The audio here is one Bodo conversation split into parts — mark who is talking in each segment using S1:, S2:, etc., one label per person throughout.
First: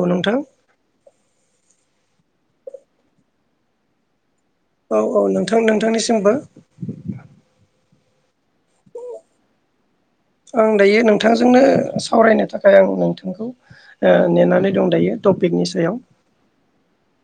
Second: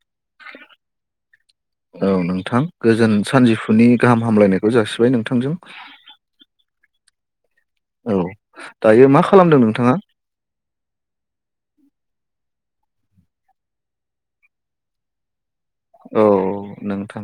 S1: औ नोंथां
S2: औ नोंथां गोजोन सानजुफुनि गाहाम हामलायनायखौ खौ
S1: औ
S2: जासिबाय
S1: औ
S2: नोंथांजों
S1: नोंथां नोंथांनिसिमबो
S2: औ दायो मा खालामदों नोंथाङा?
S1: आं दायो नोंथांजोंनो सावरायनो थाखाय आं नोंथांखौ नेनानै दं दायो ।
S2: औ नोंथां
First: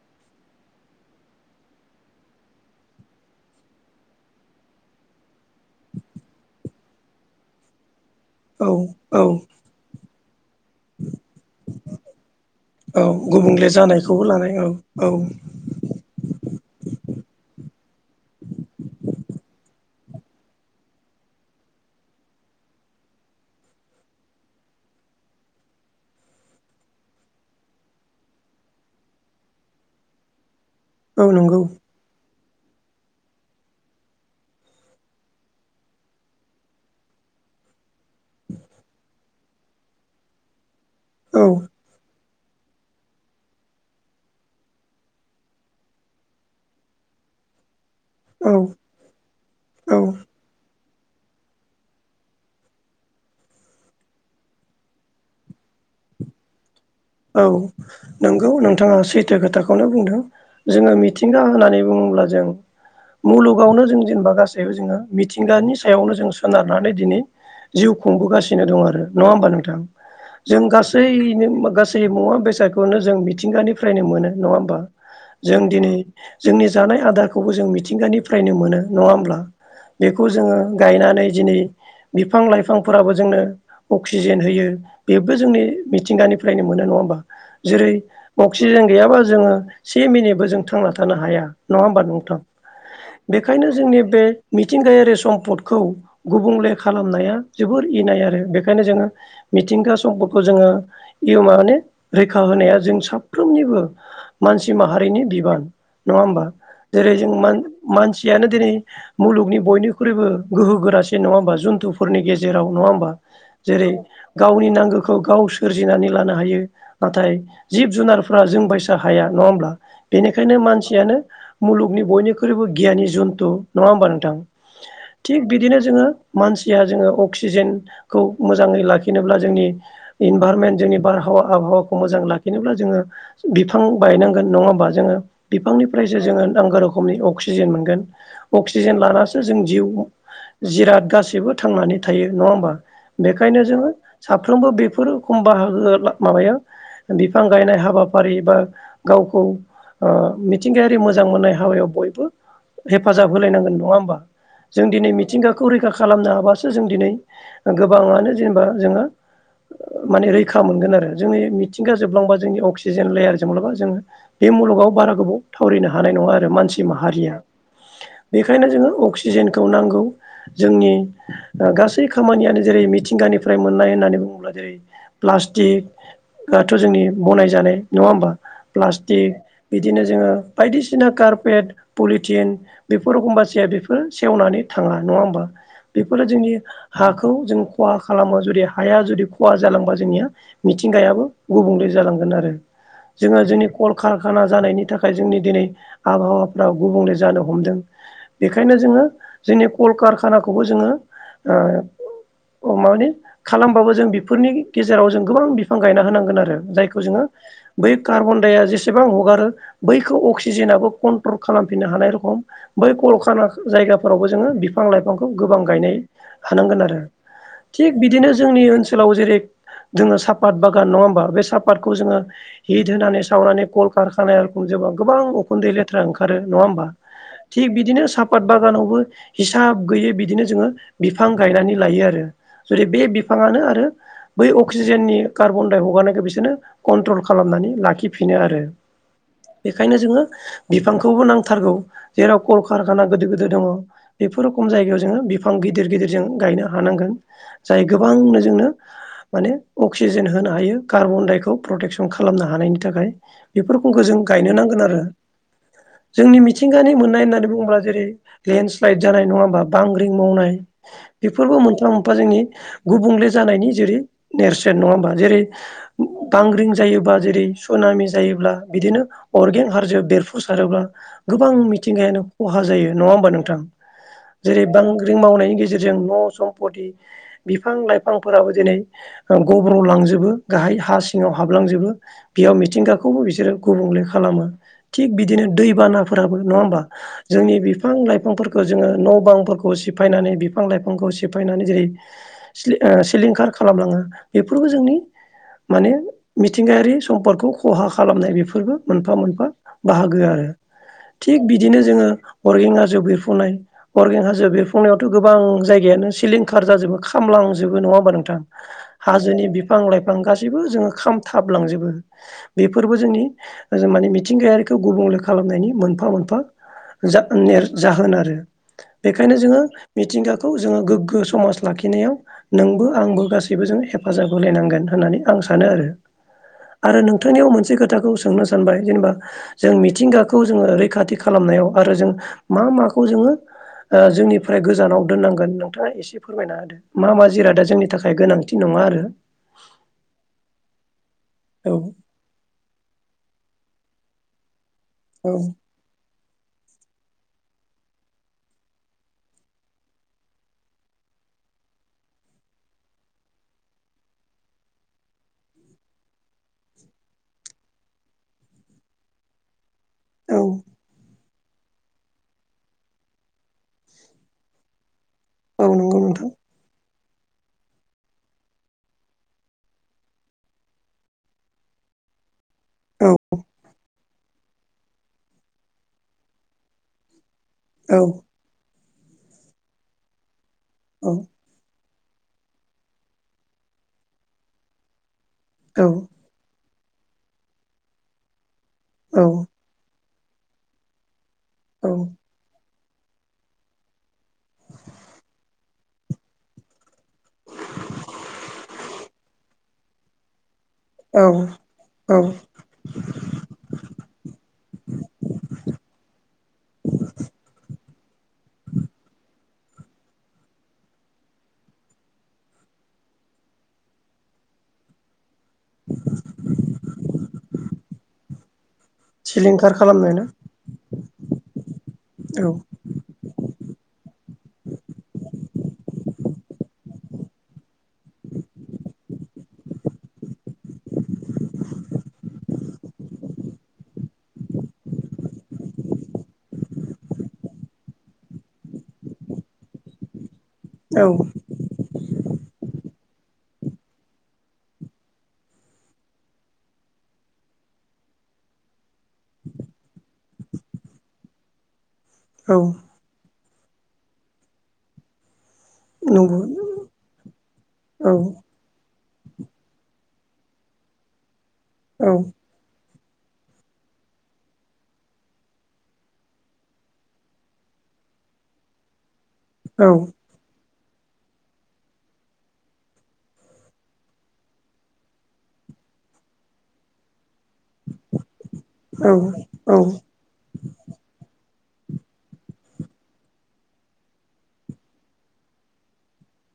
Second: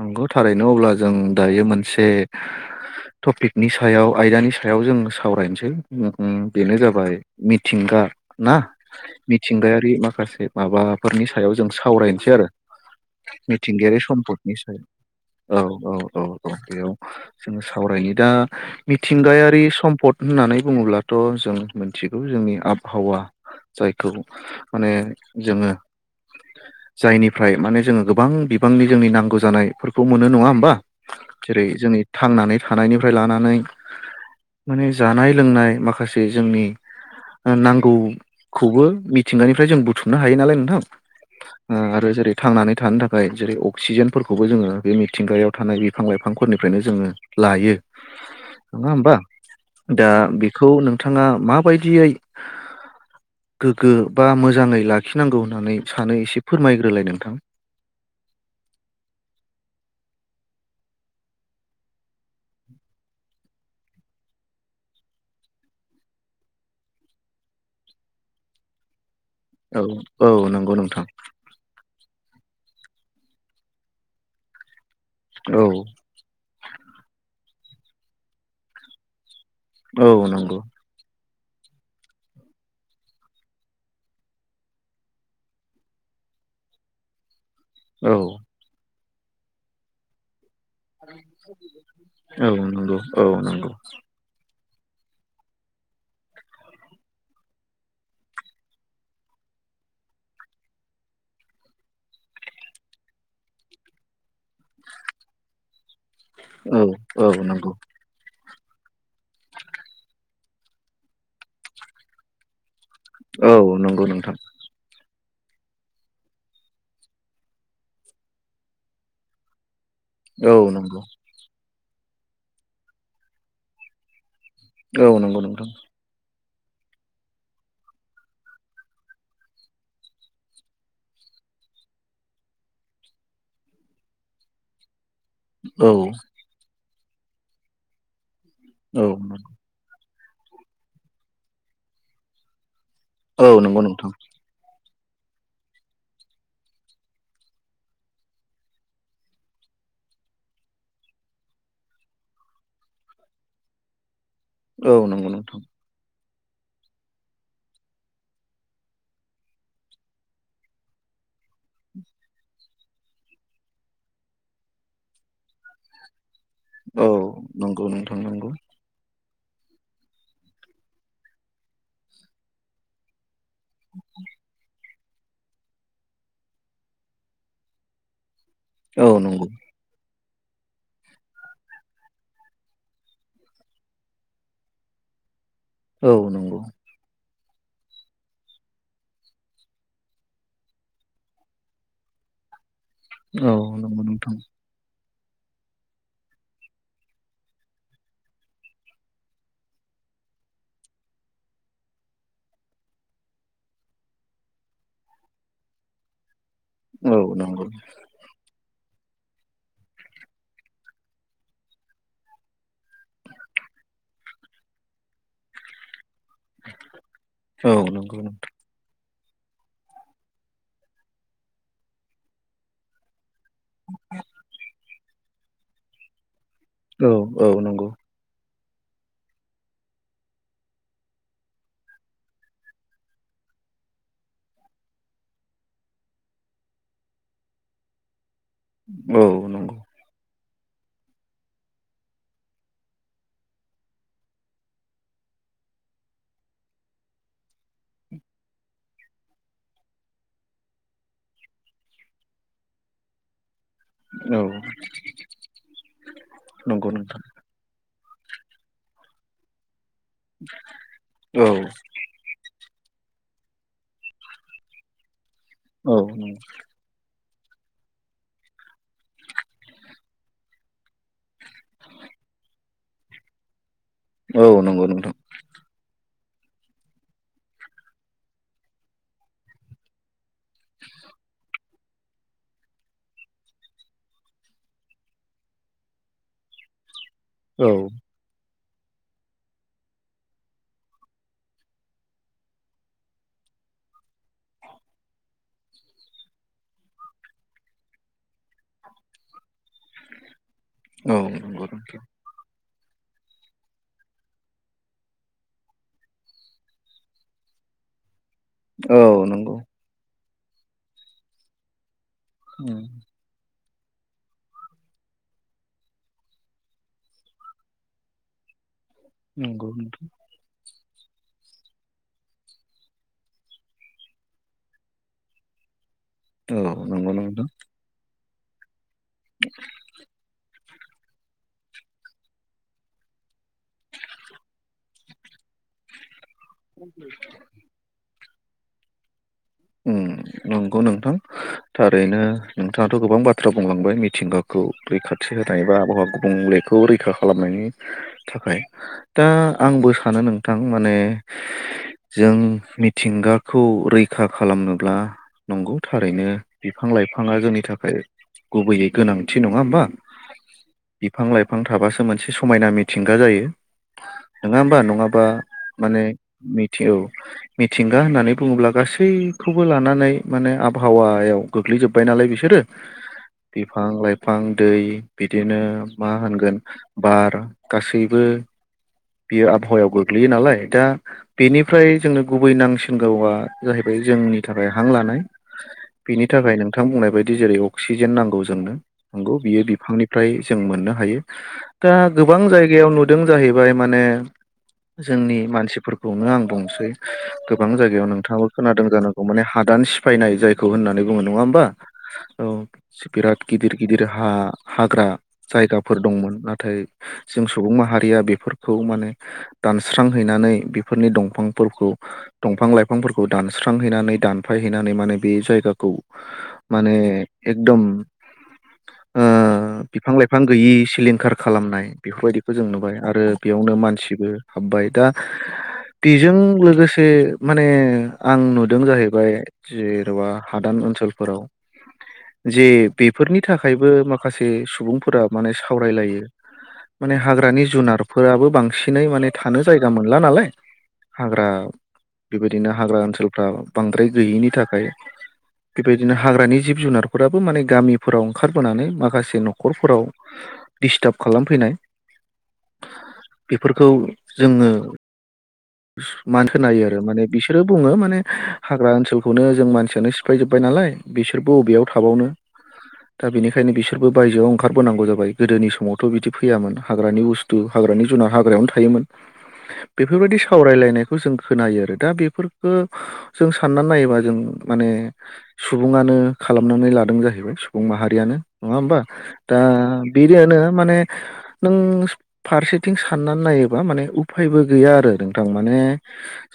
S2: नंगौ थारैनो अब्ला जों दायो मोनसे टपिकनि सायाव आयदानि सायाव जों सावरायनोसै बेनो जाबाय मिथिंगा ना
S1: औ औ
S2: मिथिंगायारि माखासे माबाफोरनि सायाव जों सावरायनोसै आरो
S1: औ गुबुंले
S2: मिथिंगायारि
S1: जानायखौबो लानाय
S2: सम्पदनि
S1: औ औ
S2: सायाव औ औ औ औ बेयाव जोङो सावरायनि दा मिथिंगायारि सम्पद होननानै बुङोब्लाथ' जों मोन मिथिगौ जोंनि आबहावा जायखौ माने जोङो जायनिफ्राय माने जोङो गोबां बिबांनि जोंनि नांगौ जानायफोरखौ मोनो नङा होनबा
S1: औ नंगौ
S2: जेरै जोंनि थांनानै थानायनिफ्राय लानानै माने जानाय लोंनाय माखासे जोंनि नांगौखौबो मिथिंगानिफ्राय जों बुथुमनो हायो नालाय नोंथां
S1: औ
S2: आरो जों जेरै थांनानै थानो थाखाय जेरै अक्सिजेनफोरखौबो जोङो बे मिथिंगायाव थानाय बिफां लाइफांफोरनिफ्रायनो जोङो लायो
S1: औ
S2: नङा होमबा
S1: औ
S2: दा बेखौ नों नोंथाङा माबायदियै? गोग्गो बा मोजाङै लाखिनांगौ होननानै सानो एसे फोरमायग्रोलाय नोंथां
S1: औ नंगौ नोंथाङा सैथो खोथाखौनो बुंदों । जोङो मिथिंगा होननानै बुङोब्ला जों मुलुगावनो जों जेनेबा गासै जोङो मिथिंगानि सायावनो जों सोनारनानै दिनै जिउ खुंबोगासिनो दं आरो नङा होमबा नोंथां
S2: औ औ
S1: जों
S2: नंगौ नोंथां
S1: गासैनो मा गासै मुवा बेसादखौनो जों मिथिंगानिफ्रायनो मोनो नङा होमबा
S2: औ
S1: जों दिनै जोंनि जानाय आदारखौबो जों मिथिंगानिफ्रायनो मोनो नङा होमब्ला
S2: औ
S1: बेखौ जोङो
S2: नंगौ
S1: गायनानै दिनै बिफां लाइफांफोराबो जोंनो अक्सिजेन होयो बेबो जोंनि मिथिंगानिफ्रायनो मोननाय नङा होनबा जेरै
S2: औ
S1: अक्सिजेन गैयाबा जोङो से मिनिटबो जों थांना थानो हाया नङा होमबा नोंथां
S2: औ नंगौ औ
S1: बेखायनो
S2: नंगौ
S1: जोंनि बे मिथिंगायारि सम्पदखौ गुबुंले खालामनाया जोबोर इनाय आरो बेखायनो जोङो मिथिंगा सम्फदखौ जोङो [unintelligible] माने रैखा होनाया जों साफ्रोमनिबो मानसि माहारिनि बिबान। नङा होमबा?
S2: औ
S1: जेरै
S2: औ
S1: जों मान
S2: नंगौ
S1: मानसियानो दिनै मुलुगनि बयनिख्रुइबो गोहो गोरासि नङा होमबा जुन्थुफोरनि गेजेराव नङा होम बा
S2: औ
S1: जेरै
S2: नंगौ नोंथां
S1: गावनि नांगोखौ गाव सोरजिनानै लानो हायो नाथाय जिब जुनारफ्रा जों बायसा हाया नङा होमब्ला?
S2: औ
S1: बेनिखायनो
S2: नंगौ
S1: मानसियानो मुलुगनि बयनिख्रुइबो गियानि जुन्थु नङा होमबा नोंथां?
S2: औ नंगौ
S1: थिग
S2: नोंथां
S1: बिदिनो जोङो मानसिया जोङो अक्सिजेनखौ मोजाङै लाखिनोब्ला जोंनि इनभारनमेन्ट जोंनि बारहावा आबहावाखौ मोजां लाखिनोब्ला जोङो बिफां बायनांगोन नङा होमबा जोङो?
S2: औ
S1: बिफांनिफ्रायसो जोङो नांगौ रोखोमनि अक्सिजेन मोनगोन अक्सिजेन
S2: औ
S1: लानासो जों जिउ जिराद गासैबो थांनानै थायो नङा होमबा?
S2: औ
S1: बेखायनो
S2: नंगौ
S1: जोङो
S2: नोंथां
S1: साफ्रोमबो बे फोर खम बाहागोआ माबाया बिफां गायनाय हाबाफारि बा गावखौ ओ मिथिंगायारि मोजां मोननाय हाबायाव बयबो हेफाजाब होलायनांगोन नङा होमबा? जों
S2: औ
S1: दिनै
S2: नंगौ नोंथां
S1: मिथिंगाखौ रैखा खालामनो [unintelligible] जों दिनै गोबाङानो जेनेबा जोङो माने रैखा मोनगोन आरो। जोंनि मिथिंगा जोबलांबा जोंनि अक्सिजेन लेयार जोबलाबा जोङो बे मुलुगाव बारा गोबाव थावरिनो हानाय नङा आरो। मानसि‌
S2: औ
S1: माहारिया।
S2: नंगौ नोंथां नंगौ
S1: बेखायनो जोङो अक्सि जेनखौ नांगौ जोंनि ओ गासै खामानियानो जेरै मिथिंगानि फ्राय मोननाय होननानै बुङोब्ला जेरै प्लास्टिकआथ' जोंनि बनायजानाय नङा होमबा?
S2: औ
S1: प्लास्टिक
S2: नंगौ
S1: बिदिनो जोङो बायदिसिना कारपेट पलिटिन बेफोर एखमबा जाया बेफोर सेवनानै थाङा नङा होमबा?
S2: औ
S1: बेफोरो जोंनि
S2: नंगौ
S1: हाखौ जों खहा खालामो जुदि हाया जुदि खहा जालांबा जोंनिया मिथिंगायाबो गुबुंले जालांगोन आरो। जोङो
S2: औ
S1: जोंनि कल
S2: नंगौ नोंथां
S1: कारखाना जानायनि था खाय जोंनि दिनै आबहावाफ्रा गुबुंले जानो हमदों बेखायनो जोङो जोंनि कलकारखानाखौबो जोङो ओ अ माने खालामबाबो जों बेफोरनि गेजेराव जों गोबां बिफां गायना होनांगोन आरो जायखौ
S2: औ
S1: जोङो
S2: नंगौ
S1: बै कार्बनडाइआ जेसे बां हगारो बैखौ अक्सिजेनाबो कन्ट्रल खालामफिननो हानाय रखम बै कलखाना जाय जायगाफोरावबो जोङो बिफां लाइफांखौ गोबां गायनाय हानांगोन आरो
S2: औ
S1: थिग
S2: नंगौ
S1: बिदिनो
S2: नोंथां
S1: जोंनि ओनसोलाव जेरै जोङो सापात बागान नङा होमबा बे सापातखौ जोङो हिद होनानै सावनानै कल खारखानाय [unintelligible] गोबां उखुन्दै लेथ्रा ओंखारो नङा होमबा?
S2: औ औ
S1: थिग
S2: नंगौ
S1: बिदिनो साफात बागानावबो हिसाब गैयै बिदिनो जोङो बिफां गायनानै लायो आरो जुदि बे बिफाङानो आरो बै अक्सिजेननि कार्बनदाय हगारनायखौ बिसोरनो कन्ट्रल खालामनानै लाखिफि नो आरो
S2: औ नंगौ
S1: बेखायनो जोङो बिफांखौबो नांथारगौ जेराव कलकारखाना गोदो गोदो दङ बेफोर रोखम जायगायाव जोङो बिफां गिदिर गिदिर जों गायनो हानांगोन जाय गोबांनो जोंनो माने अक्सिजेन होनो हायो कार्बनडाइखौ प्रटेकसन खालामनो हानायनि थाखाय। बेफोरखौ जों गायनो
S2: औ
S1: नांगोन आरो। जोंनि
S2: नंगौ
S1: मिथिंगानि
S2: नोंथां
S1: मोननाय होननानै बुंङोब्ला जेरै लेन्डस्लाइद जानाय नङा होमबा बांग्रिं मावनाय
S2: औ
S1: बेफोरबो मोनफा मोनफा जोंनि गुबुंले जानायनि जेरै नेरसोन नङा होमबा जेरै
S2: औ
S1: बांग्रिं जायोबा जेरै सुनामि जायोब्ला बिदिनो अरगें हाजो बेरफुसारोब्ला गोबां मिथिंगायानो खहा जायो नङा होमबा नोंथां?
S2: औ
S1: जेरै
S2: नंगौ नोंथां
S1: बांग्रि मावनायनि गेजेरजों न' सम्पति बिफां लाइफांफोराबो दिनै ओ गब्रलांजोबो गाहाय हा सिङाव हाबलांजोबो बेयाव मिथिंगाखौबो बिसोरो गुबुं ले खालामो थिक बिदिनो दै बानाफोराबो नंङा‌ होमबा जोंनि
S2: औ
S1: बिफां लाइफां फोर जोङो न बांफोरखौ सिफायनानै बिफां लाइफांखौ सिफायनानै जेरै सिलिंखार खालामलांङो बेफोरबो जोंनि माने मिथिंगायारि सम्पदखौ खहा खालामनाय बेफोरबो मोनफा मोनफा बाहागो आरो
S2: औ
S1: थिग
S2: नंगौ
S1: बिदिनो
S2: नोंथां
S1: जोङो अरगें हाजो हाजो बिरफुंनाय अरगें हाजोआव बिरफुंनायावथ गोबां जायगायानो सिलिंखार जाजोबो खामलांजोबो नङा नङा होमबा नोंथां
S2: औ
S1: हाजोनि
S2: नंगौ
S1: बिफां लाइफां गासैबो जोङो खामथाबलांजोबो बेफोरबो जोंनि माने मिथिंगायारिखौ गुबुंले खालामनायनि मोनफा मोनफा जा जाहोन आरो। बेखायनो जोङो
S2: नंगौ नोंथां
S1: मिथिंगाखौ जोङो गोग्गो समाज लाखिनायाव नोंबो आंबो गासि बयबो जों हेफाजाब होलाय नांगोन होननानै आं सानो
S2: औ
S1: आरो
S2: नंगौ नोंथां
S1: नोंथांनियाव मोनसे खोथाखौ। सोंनो सानबाय जेनेबा जों मिथिंगाखौ जोङो ओरै खाथि खालामनायाव आरो जों मा माखौ जोङो ओ जोंनिफ्राय गोजानाव दोननांगोन नोंथाङा एसे फोरमायना होदो मा मा जिरादा जोंनि थाखाय गोनांथि नङा आरो।
S2: ओम नंगौ नोंथां
S1: औ
S2: थारैनो। नोंथाङाथ' गोबां बाथ्रा बुंलांबाय मिथिंगाखौ रैखाथि
S1: औ
S2: होनाय बा आबहावाखौ गुबुंलेखौ रैखा खालामनायनि थाखाय दा आंबो सानो नोंथां माने जों मिथिंगाखौ रै रैखा खालामनोब्ला नंगौ थारैनो बिफां लाइफाङा जोंनि थाखै गुबैयै गोनांथि नङा होमबा।
S1: औ
S2: बिफां लाइफां थाबासो मोनसे समायना मिथिंगा जायो नङा होमबा नङा। बा
S1: औ नंगौ
S2: माने
S1: नोंथां
S2: मिथि ओ मिथिंगा होननानै बुङोब्ला गासै सैखौबो लानानै माने आबहावायाव गोग्लैजोब्बाय नालाय बिसोरो
S1: औ
S2: बिफां लाइफां दै बिदिनो मा होनगोन बार
S1: औ
S2: गासैबो बियो आबहावायाव गोग्लैयो नालाय दा
S1: औ
S2: बेनिफ्राय जोंनो गुबै नांसिनगौवा जाहैबाय जोंनि थाखाय हां लानाय
S1: औ
S2: बिनि थाखाय नों थां बुंनाय बायदि जेरै अक्सिजेन नांगौ जोंनो
S1: औ
S2: नंगौ बियो बिफांनिफ्राय जों मोननो हायो। दा गोबां जायगायाव नुदों जाहैबाय माने जोंनि मानसिफोरखौनो आं बुंनोसै गोबां जायगायाव नोंथांङाबो खोनादों जानांगौ माने हादान सिफायनाय जाय खौ होननानै
S1: औ
S2: बुङो नङा होमबा औ बिराद गिदिर गिदिर हा हाग्रा जायगाफोर दंमोन नाथाय जों सुबुं माहारिया बेफोरखौ माने दानस्रांहैनानै बिफोरनि दंफांफोरखौ दंफां लायफां फोर खौ दानस्रांहैनानै दानफायहैनानै माने बे जायगाखौ माने एकदम
S1: सिलिं
S2: ओ बिफां लाइफां गैयि सिलिंखार खालामनाय
S1: औ
S2: बेफोरबायदिखौ जों नुबाय आरो बेयावनो मानसिबो हाब बाय दा बेजों लोगोसे माने। आं नुदों जाहैबाय जेन'बा हादान ओनसोलफोराव।
S1: [inaudible]
S2: जे बेफोरनि थाखायबो माखासे सुबुंफोरा माने सावरायलायो। माने हाग्रानि जुनारफोराबो बांसिनै माने थानो जायगा मोनला नालाय।
S1: औ
S2: हाग्रा बेबायदिनो हाग्रा ओनसोलफ्रा बांद्राय गैयैनि थाखाय। बेबायदिनो हाग्रानि जिब जुनारफोराबो माने गामिफोराव ओंखारबोनानै माखासे न'खरफोराव। दिस्टाब खालामफैनाय
S1: औ
S2: बेफोरखौ जोङो।
S1: नंगौ
S2: मान होनायो आरो माने बिसोरो बुङो
S1: औ
S2: माने हाग्रा ओनसोल खौनो जों मानसियानो सिफायजोब्बाय नालाय बिसोरबो बबेयाव
S1: औ
S2: थाबावनो। दा बेनिखायनो बिसोरबो बायजोआव ओंखारबोनांगौ जाबाय गोदोनि समावथ' बिदि फैयामोन हाग्रानि बुस्थु हाग्रानि जुन। हाग्रायावनो थायोमोन
S1: औ
S2: बेफोरबादि सा सावरायलायनायखौ जों खोनायो आरो दा बेफोरखो जों साननानै नायोबा जों माने सुबुङानो खालामनानै लादों जाहैबाय। सुबुं माहारियानो नङा होमबा
S1: औ
S2: दा
S1: औ
S2: बिरैयानो माने नों फारसेथिं साननानै नायोबा माने उफायबो गैया आरो नों थां माने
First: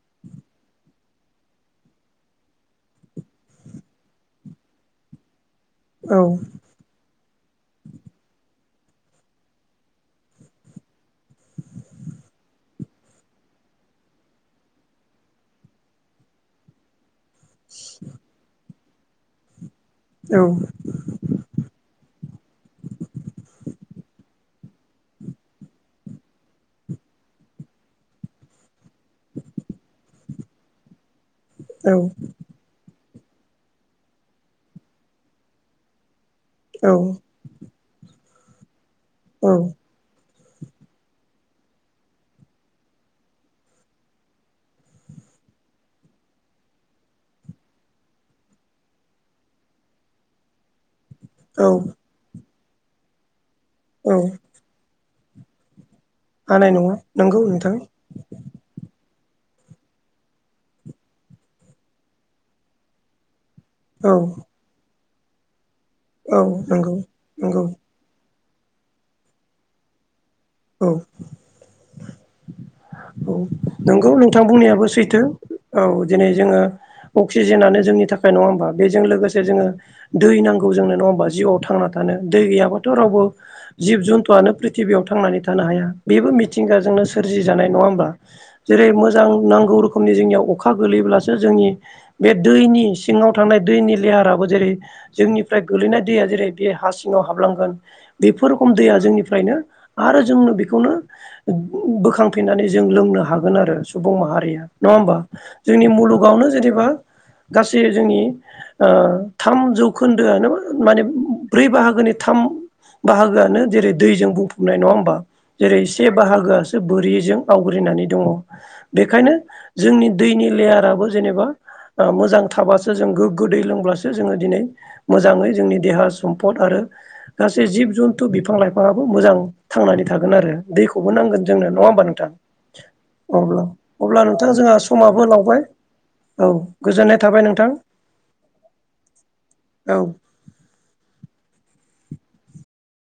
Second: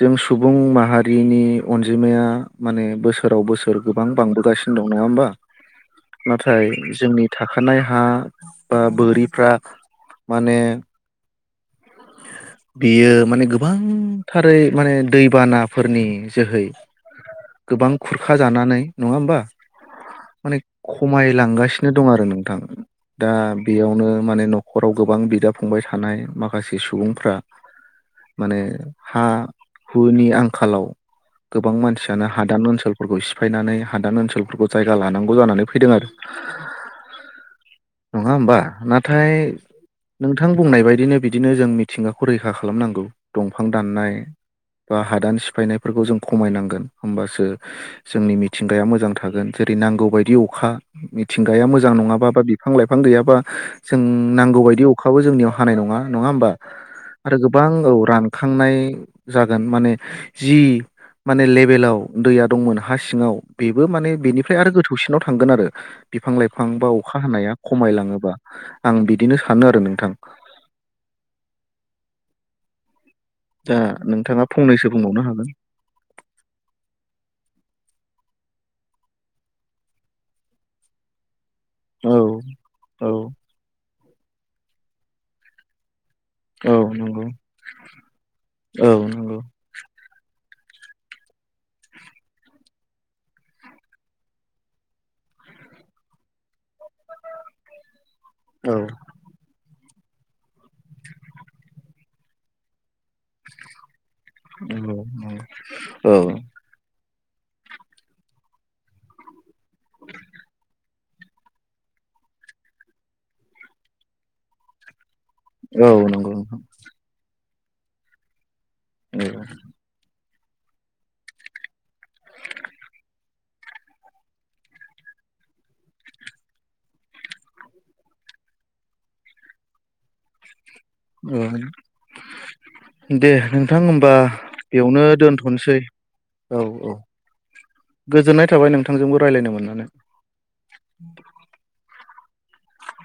S2: जों सुबुं माहारिनि अनजिमाया माने बोसोराव बोसोर गोबां बांबोगासिनो दं नङा होमबा
S1: औ औ औ
S2: नाथाय जोंनि थाखानाय हा बा बोरिफ्रा माने बेयो माने गोब गोबांथारै माने दैबानाफोरनि जोहै गोबां खुरखा जानानै नङा होमबा माने
S1: औ
S2: खमायलांगासिनो दं आरो नोंथां। दा बेयावनो माने न'खराव गोबां बिदा फंबाय थानाय माखासे सुबुंफ्रा [inaudible] माने हा हुनि आंखालाव गोबां मानसियानो हादान ओनसोल फोरखौ सिफायनानै हादान ओनसोलफोरखौ जायगा लानांगौ जानानै फैदों आरो।
S1: औ
S2: नङा होमबा नाथाय नोंथां बुंनाय बायदिनो बिदिनो जों मिथिंगाखौ रैखा खालामनांगौ दंफां दाननाय बा हादान सिफायनायफोरखौ जों खमायनांगोन होमबासो जोंनि मिथिंगाया नांगौ बायदि अखा मिथिंगाया मोजां नङाबा बा बिफां लाइफां गैयाबा जों नांगौ बायदि अखाबो जोंनियाव हानाय नङा नङा हबा
S1: हानाय नङा
S2: आरो
S1: नंगौ
S2: गोबां
S1: नोंथां
S2: औ रानखांनाय जागोन माने जि माने लेभेलाव दैया दंमोन हा सिङाव बेबो
S1: औ
S2: माने बेनिफ्राय आरो गोथौसिनाव थांगोन आरो बिफां
S1: औ
S2: लाइफां बा
S1: नंगौ
S2: अखा हानाया
S1: नंगौ
S2: खमाय लाङोबा। [inaudible]
S1: औ औ
S2: दा
S1: नंगौ नोंथां
S2: नोंथाङा
S1: बुंनायाबो
S2: फंनैसो
S1: सैथो
S2: बुंबावनो हागोन
S1: औ दिनै जोङो अक्सिजेनानो जोंनि थाखाय नङा होमबा बेजों लोगोसे जोङो दै नांगौ जोंनो नङा होमबा जि आव थांना थानो
S2: औ
S1: दै गैयाबाथ'
S2: औ
S1: रावबो जिब जुन्थुआनो प्रिथिबियाव थांनानै थानो हाया। बेबो
S2: औ
S1: मिथिंगाजोंनो
S2: नंगौ
S1: सोरजि जानाय नङा होमबा जेरै
S2: औ
S1: मोजां
S2: नंगौ
S1: नांगौ रोखोमनि जोंनि याव अखा गोगलैब्लासो जोंनि बे दैनि सिङाव थानाय दैनि लेयाराबो जेरै जों निफ्राय गोलैनाय दैया जेरै बे हा सिङाव हाबलांगोन बेफोर रोखम
S2: औ
S1: दैया जोंनिफ्रायनो आरो जोंनो बेखौनो बोखां फैनानै जों लोंनो हागोन आरो सुबुं माहारिया नङा
S2: नंगौ
S1: होमबा जोंनि
S2: औ
S1: मुलुगावनो जेनेबा गासै जोंनि ओ थाम जौखोन्दोआ माने ब्रै बाहागो थाम बाहागोआनो जेरै दैजों बुंफबनाय नङा होमबा जेरै
S2: औ
S1: से
S2: नंगौ नोंथां
S1: बाहागोआसो जों आवग्रिनानै दङ
S2: औ
S1: बेखायनो जोंनि दैनि लेयाराबो जेनेबा मोजां थाबासो जों गोग्गो दै लोंब्लासो जोङो दिनै मो जाङै जोंनि देहा सम्फद आरो गासै जिब जन्थु बिफां लाइफाङाआबो मोजां थांनानै थागोन आरो। दैखौबो
S2: औ
S1: नांगोन जोंनो नङा होमबा नोंथां?
S2: दे
S1: अब्ला
S2: नोंथां होमबा
S1: अब्ला नोंथाङा जोंहा
S2: बेयावनो
S1: समाबो लावबाय
S2: दोनथ'नोसै
S1: औ गोजोननाय थाबाय नोंथां
S2: गोजोननाय थाबाय नोंथांजोंबो रायज्लायनो मोननानै
S1: औ।
S2: [inaudible]